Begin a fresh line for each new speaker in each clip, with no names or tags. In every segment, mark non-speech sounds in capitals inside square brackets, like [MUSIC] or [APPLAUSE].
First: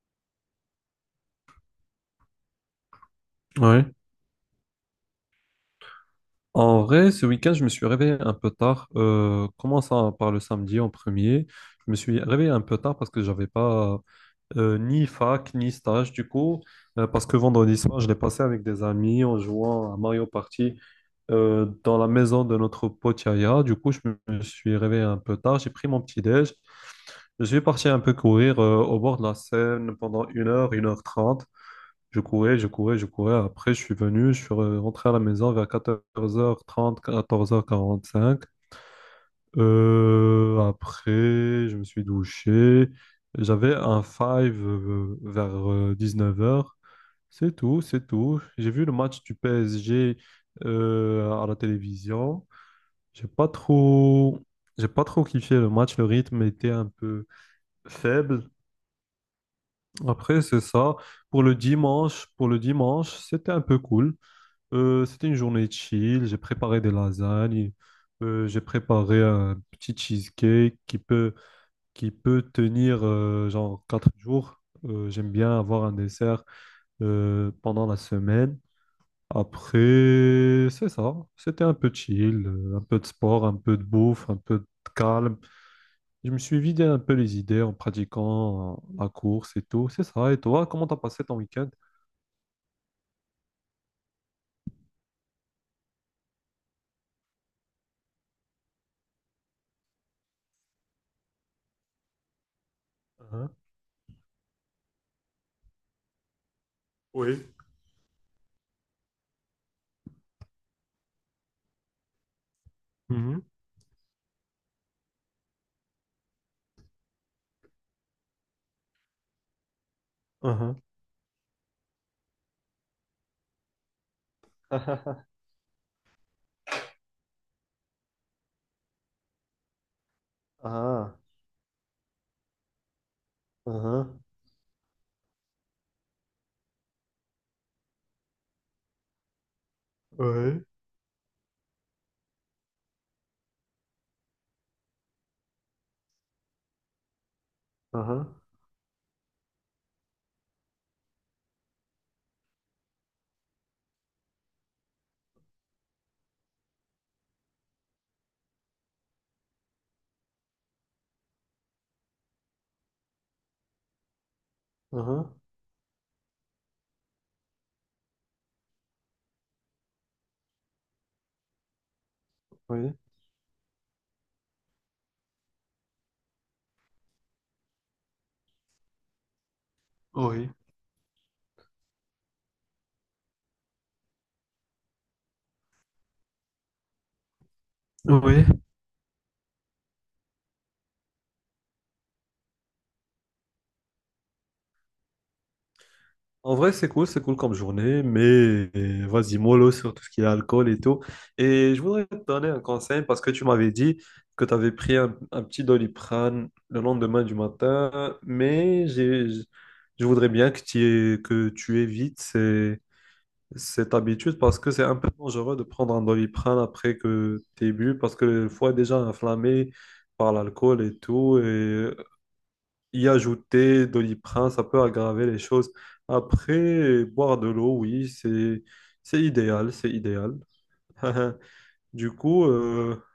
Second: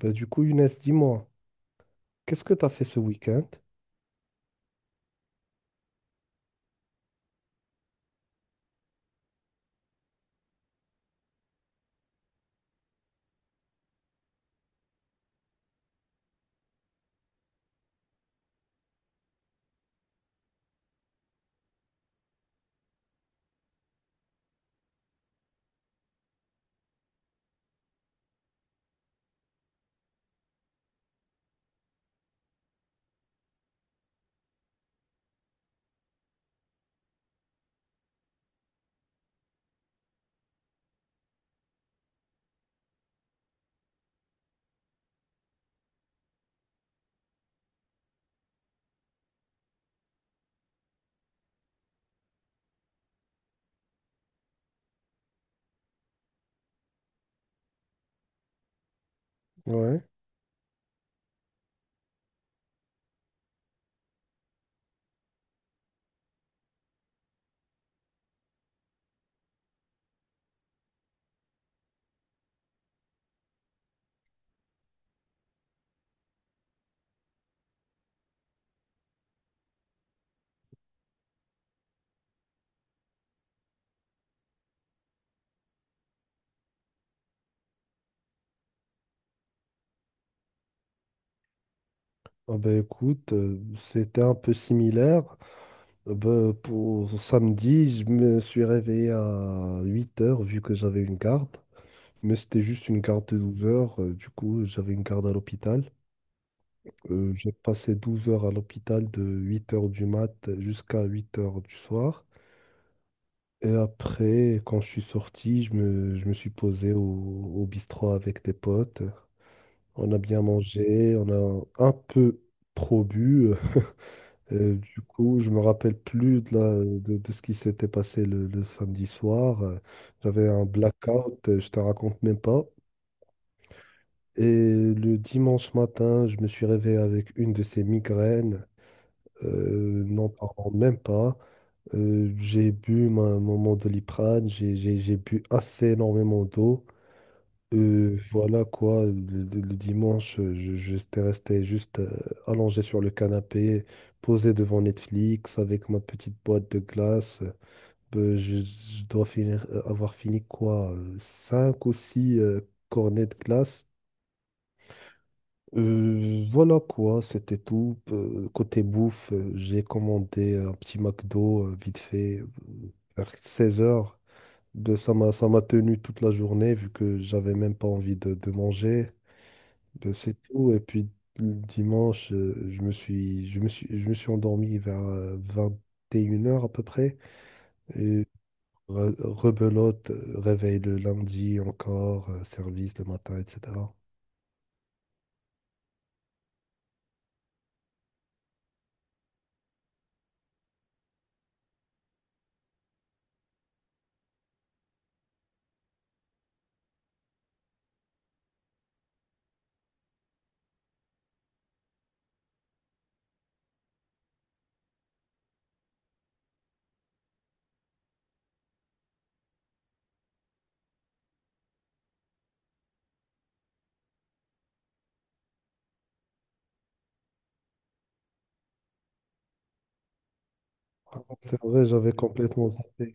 Bah, du coup, Younes, dis-moi, qu'est-ce que tu as fait ce week-end?
Ouais. En vrai, ce week-end, je me suis réveillé un peu tard. Commençant par le samedi en premier, je me suis réveillé un peu tard parce que j'avais pas ni fac ni stage du coup. Parce que vendredi soir, je l'ai passé avec des amis en jouant à Mario Party dans la maison de notre pote Yaya. Du coup, je me suis réveillé un peu tard. J'ai pris mon petit déj. Je suis parti un peu courir au bord de la Seine pendant une heure trente. Je courais, je courais, je courais. Après, je suis venu, rentré à la maison vers 14h30, 14h45. Après, je me suis douché. J'avais un five vers 19h. C'est tout, c'est tout. J'ai vu le match du PSG à la télévision. J'ai pas trop, j'ai pas trop kiffé le match. Le rythme était un peu faible.
Ouais.
Après, c'est ça. Pour le dimanche, c'était un peu cool. C'était une journée chill, j'ai préparé des lasagnes, j'ai préparé un petit cheesecake qui peut tenir genre 4 jours. J'aime bien avoir un dessert pendant la semaine. Après, c'est ça, c'était un peu chill, un peu de sport, un peu de bouffe, un peu de calme. Je me suis vidé un peu les idées en pratiquant la course et tout, c'est ça. Et toi, comment t'as passé ton week-end?
Ah bah, écoute, c'était un peu similaire. Pour samedi, je me suis réveillé à 8 heures vu que j'avais une garde. Mais c'était juste une garde de
Hein.
12 heures. Du coup, j'avais une garde à l'hôpital.
Oui.
J'ai passé 12 heures à l'hôpital de 8 heures du mat jusqu'à 8 heures du soir.
Mhm.
Et après, quand je suis sorti, je me suis posé au bistrot avec des potes. On a bien
Mhm.
mangé, on a un peu trop bu. Euh, du
[LAUGHS]
coup, je me rappelle plus de ce qui s'était passé le samedi soir. J'avais un
Ah,
blackout, je te raconte même pas.
ah.
Et le dimanche matin, je me suis réveillé avec une de ces migraines. N'en
Ouais,
parlons même pas. J'ai bu mon doliprane, j'ai bu assez énormément d'eau.
uhum,
Voilà quoi, le dimanche, j'étais resté juste allongé sur le canapé, posé devant Netflix avec ma petite boîte de glace. Je dois finir, avoir fini quoi, 5 ou 6 cornets de glace.
uhum,
Voilà quoi, c'était tout. Côté bouffe, j'ai commandé un petit McDo vite fait
oui.
vers 16 heures. Ben, ça m'a tenu toute la journée vu que j'avais même pas envie de manger. Ben, c'est
Oui.
tout. Et puis le dimanche, je me suis endormi vers 21 heures à peu près. Et
Oui.
rebelote, réveil le lundi encore, service le matin, etc.
En vrai, c'est cool comme journée, mais vas-y, mollo sur tout ce qui est alcool et tout. Et je voudrais te donner un conseil parce que tu m'avais dit que tu avais pris un petit Doliprane le lendemain du matin, mais je voudrais bien que tu, que tu évites cette habitude parce que c'est un peu dangereux de prendre un Doliprane après que tu bu parce que le foie est déjà inflammé par l'alcool et tout. Et y ajouter Doliprane, ça peut aggraver les choses. Après, boire de l'eau, oui, c'est idéal, c'est idéal.
Ah,
[LAUGHS]
c'est vrai,
Du
j'avais
coup,
complètement zappé.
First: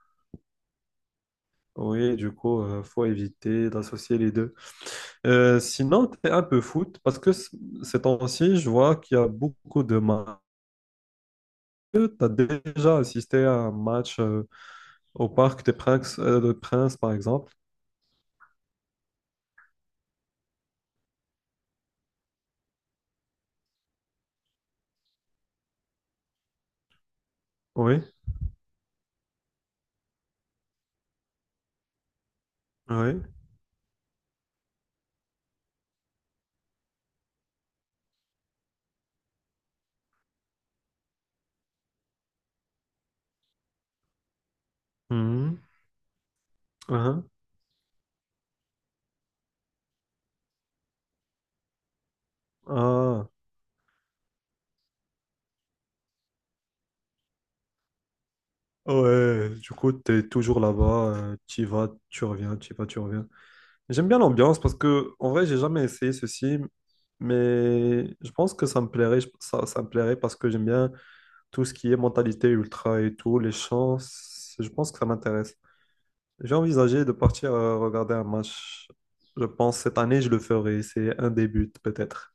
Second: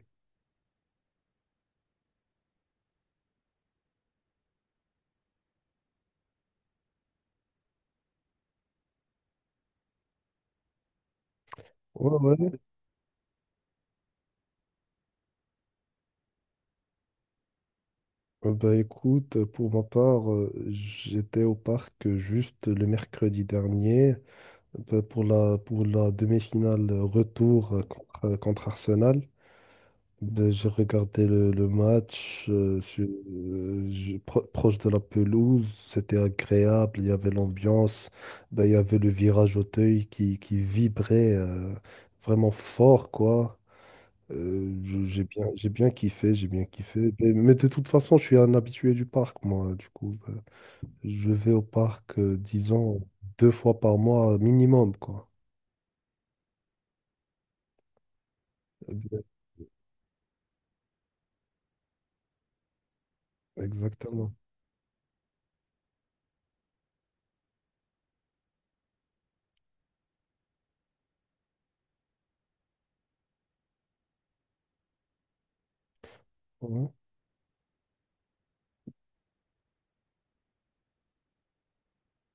oui, du coup, faut éviter d'associer les deux. Sinon, tu es un peu foot parce que ces temps-ci, je vois qu'il y a beaucoup de matchs. Tu
Ouais,
as
ouais.
déjà assisté à un match au Parc des Princes, de Princes, par exemple.
Ben, écoute, pour ma part, j'étais au parc juste le mercredi dernier ben, pour la demi-finale retour
Oui,
contre Arsenal. Ben, j'ai regardé le match
oui.
proche de la pelouse, c'était agréable, il y avait l'ambiance, ben, il y avait le virage Auteuil qui vibrait vraiment fort, quoi.
Mhm.
J'ai bien kiffé, j'ai bien kiffé.
Ah,
Ben, mais de toute façon, je suis un habitué du parc, moi, du coup. Ben, je vais au parc, disons,
ah.
deux fois par mois minimum, quoi. Eh bien,
Ouais, du coup, t'es toujours là-bas, tu y vas, tu reviens, tu y vas, tu reviens. J'aime bien
exactement.
l'ambiance parce que, en vrai, j'ai jamais essayé ceci, mais je pense que ça me plairait, ça, ça me plairait parce que j'aime bien tout ce qui est mentalité ultra et tout, les chants, je pense que ça m'intéresse. J'ai
Ouais.
envisagé de partir regarder un match, je pense, cette année, je le ferai, c'est un des buts, peut-être.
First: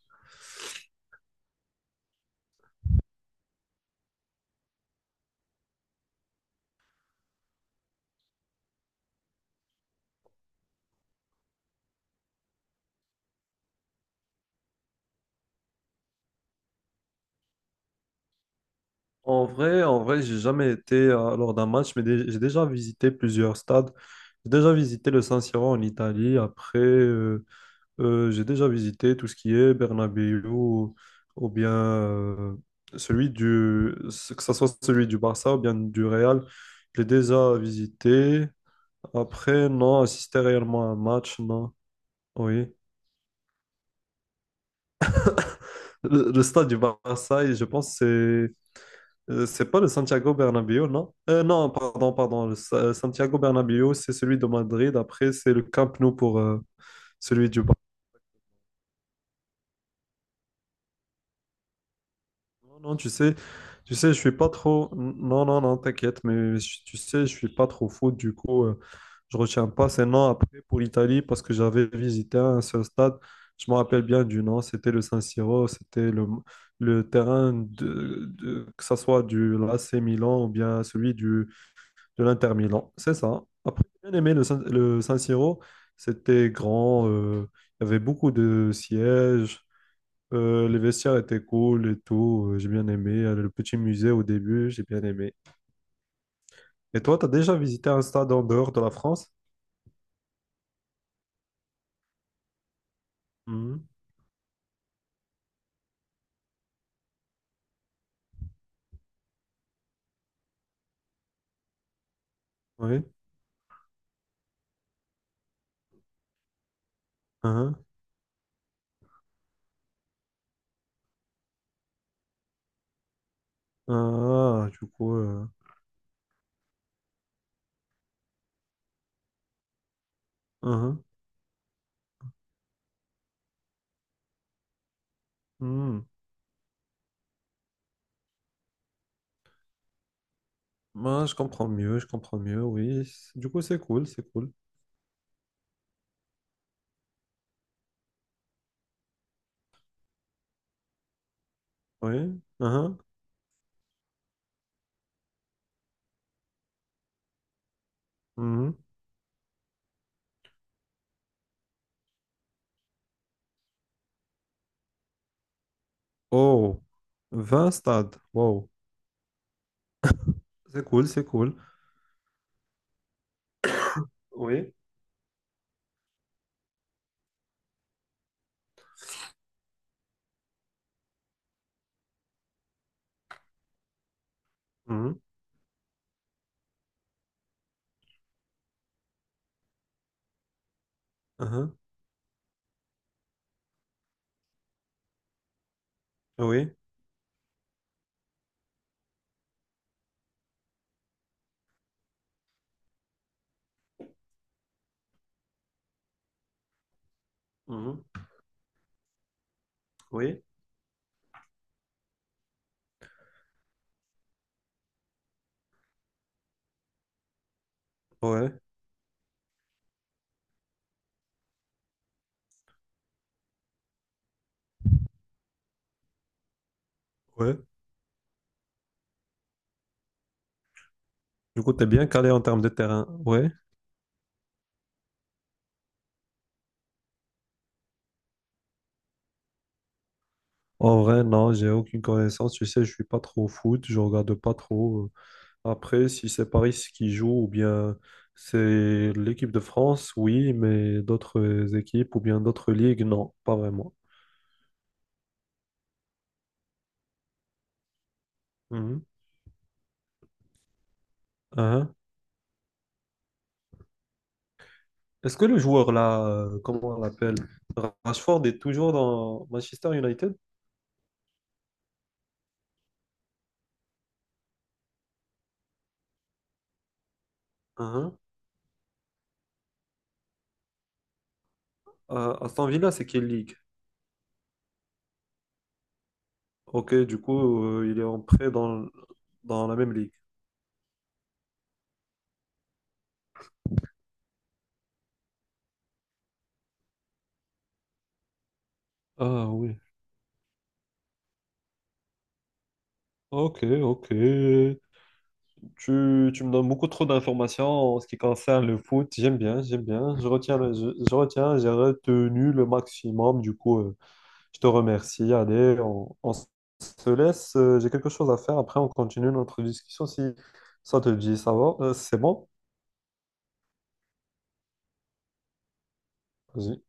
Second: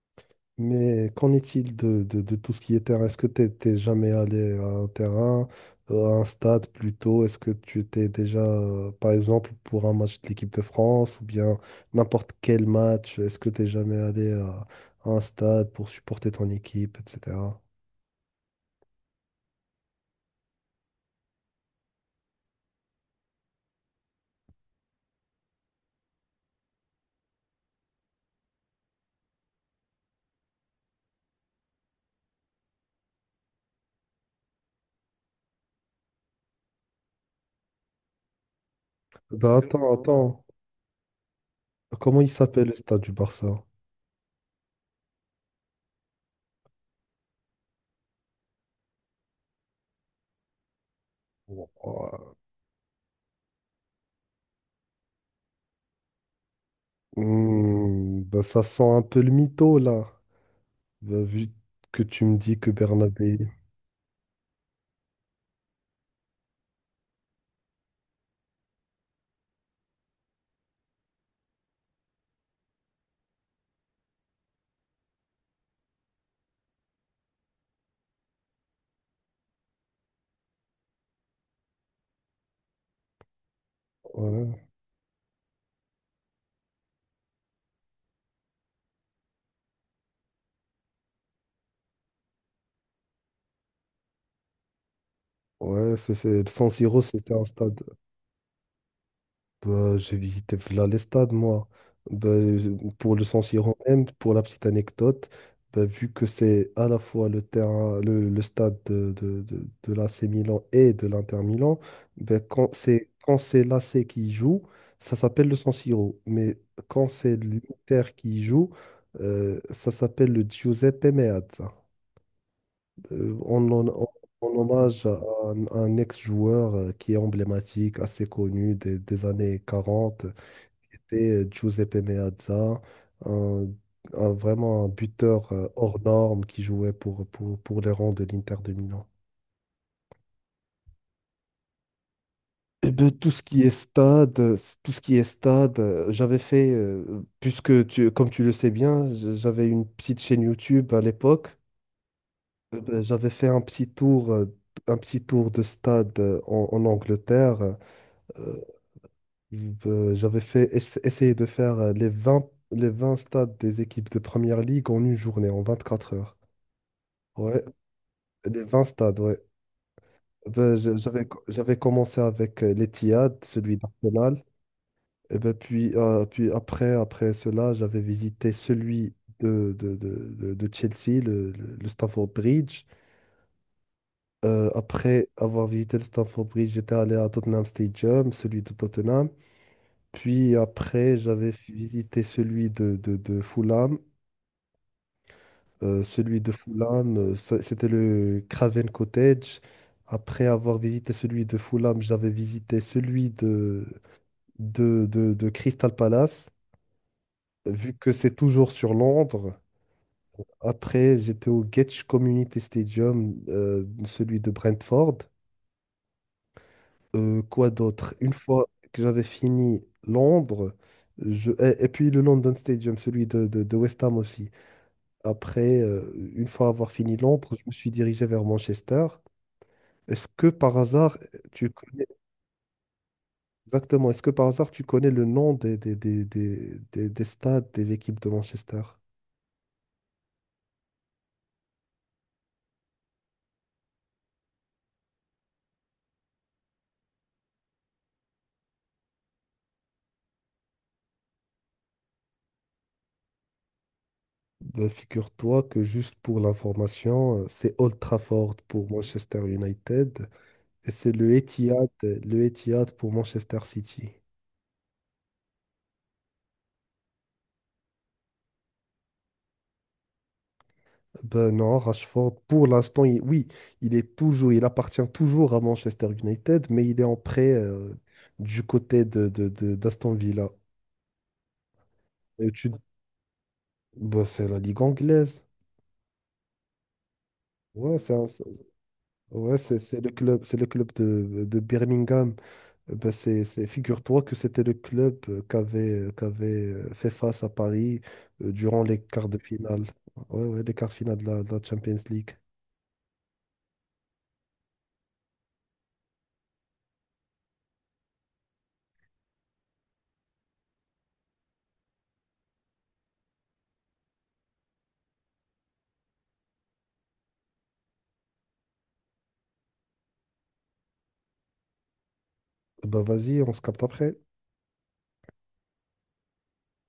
Mais qu'en est-il de, de tout ce qui est terrain? Est-ce que tu t'es jamais allé à un terrain, à un stade plutôt? Est-ce que tu t'es déjà, par exemple, pour un match de l'équipe de France ou bien n'importe quel match, est-ce que t'es jamais allé à un stade pour supporter ton équipe, etc.
En vrai, j'ai jamais été lors d'un match, mais j'ai déjà visité plusieurs stades. J'ai déjà visité le San Siro en Italie. Après, j'ai déjà visité tout ce qui est Bernabéu ou bien celui du, que ce soit celui du Barça ou bien du Real. Je l'ai déjà visité.
Bah
Après,
attends,
non, assister
attends.
réellement à un match, non.
Comment il
Oui.
s'appelle le stade du Barça?
Le stade du Barça, je pense, c'est. C'est pas le Santiago Bernabéu, non? Non, pardon,
Ouah.
pardon. Santiago Bernabéu, c'est celui de Madrid. Après, c'est le Camp Nou pour celui du Barça.
Hmm, bah ça sent un peu le mytho là. Bah, vu que tu me dis que
Non, non,
Bernabé...
tu sais, je suis pas trop. Non, non, non, t'inquiète, mais tu sais, je suis pas trop fou. Du coup, je retiens pas ces noms après pour l'Italie parce que j'avais visité un seul stade. Je me rappelle bien du nom. C'était le San Siro. C'était le terrain que ça soit du AC Milan ou bien celui du de l'Inter Milan, c'est ça. Après, j'ai bien aimé
Ouais,
Le San Siro. C'était grand, il y avait beaucoup de sièges, les vestiaires étaient cool et tout. J'ai bien aimé. Le petit musée au début, j'ai bien aimé.
ouais. San Siro,
Et toi, t'as
c'était un
déjà
stade.
visité un stade en dehors de la France?
Bah, j'ai visité Vlalestad, moi. Bah, je- pour le San Siro
Mhm.
même, pour la petite anecdote, bah, vu que c'est à la fois le terrain, le stade de l'AC Milan et de l'Inter Milan, bah,
Oui.
quand c'est l'AC qui joue, ça s'appelle le San Siro. Mais quand c'est
Uhum.
l'Inter qui joue, ça s'appelle le Giuseppe Meazza. Euh, on, en- on- En
Ah, du
hommage
coup.
à un ex-joueur qui est emblématique, assez connu des années 40,
Uhum.
c'était Giuseppe Meazza, un, vraiment un buteur
Hmm.
hors norme qui jouait pour les rangs de l'Inter de Milan.
Moi, je comprends mieux,
Eh
oui.
ben,
Du coup, c'est cool, c'est cool.
tout ce qui est stade, j'avais fait, puisque comme tu le sais bien, j'avais une petite chaîne YouTube à l'époque.
Oui. Uhum.
Ben, j'avais fait un petit tour de stade en Angleterre. euh,
Mhm.
J'avais fait essayer de faire les 20 stades des équipes de première ligue en une journée, en 24 heures.
Oh,
Ouais,
20 stades.
les
Wow.
20 stades, ouais. Ben,
C'est cool, c'est cool.
j'avais commencé avec l'Etihad, celui d'Arsenal.
Oui,
Et ben, puis après, après cela, j'avais visité celui de Chelsea, le Stamford Bridge.
mhm.
Après avoir visité le Stamford Bridge, j'étais allé à Tottenham Stadium, celui de Tottenham. Puis après, j'avais
Mhm.
visité celui de Fulham. Celui de
Oui,
Fulham, c'était le Craven Cottage. Après avoir visité celui de Fulham, j'avais visité celui de Crystal Palace, vu que
mhm,
c'est toujours sur Londres.
oui.
Après, j'étais au Getch Community Stadium, celui de Brentford. Quoi d'autre? Une
Ouais,
fois que j'avais fini Londres, je... et puis le London Stadium, celui de West Ham aussi. Après, une fois avoir fini Londres,
ouais.
je me suis dirigé vers Manchester. Est-ce que par hasard,
Du
tu
coup, t'es
connais
bien calé en termes de terrain. Ouais.
exactement, est-ce que par hasard tu connais le nom des stades des équipes de Manchester?
En vrai, non, j'ai aucune connaissance. Tu sais, je suis pas trop au foot, je regarde pas trop. Après, si c'est Paris qui joue ou bien c'est l'équipe de France, oui, mais d'autres équipes ou bien d'autres ligues, non, pas vraiment.
Ben, figure-toi que juste pour l'information, c'est Old Trafford pour
Mhm.
Manchester United, et c'est
Mhm.
le Etihad pour Manchester City.
Est-ce que le joueur là, comment on l'appelle, Rashford est toujours dans Manchester United?
Ben non, Rashford, pour l'instant, oui, il appartient toujours à Manchester United, mais il est en prêt
Mhm.
du côté d'Aston Villa. Et
Aston Villa, c'est quelle ligue?
ben, c'est la ligue anglaise.
Ok, du coup,
Ouais,
il est en prêt dans,
ouais,
dans la même ligue.
c'est le club de Birmingham. Figure-toi que c'était le club qu'avait fait face à Paris durant les quarts de
Ah oui.
finale. Ouais, ouais, les quarts de finale de la Champions League.
Ok, ok. Tu me donnes beaucoup trop d'informations en ce qui concerne le foot. J'aime bien, j'aime bien. Je retiens, je retiens, j'ai retenu le maximum. Du coup, je te remercie. Allez, on se laisse. J'ai quelque chose à faire. Après, on continue notre discussion si ça te dit. Ça va? C'est bon?
Bah vas-y, on se capte après.
Vas-y.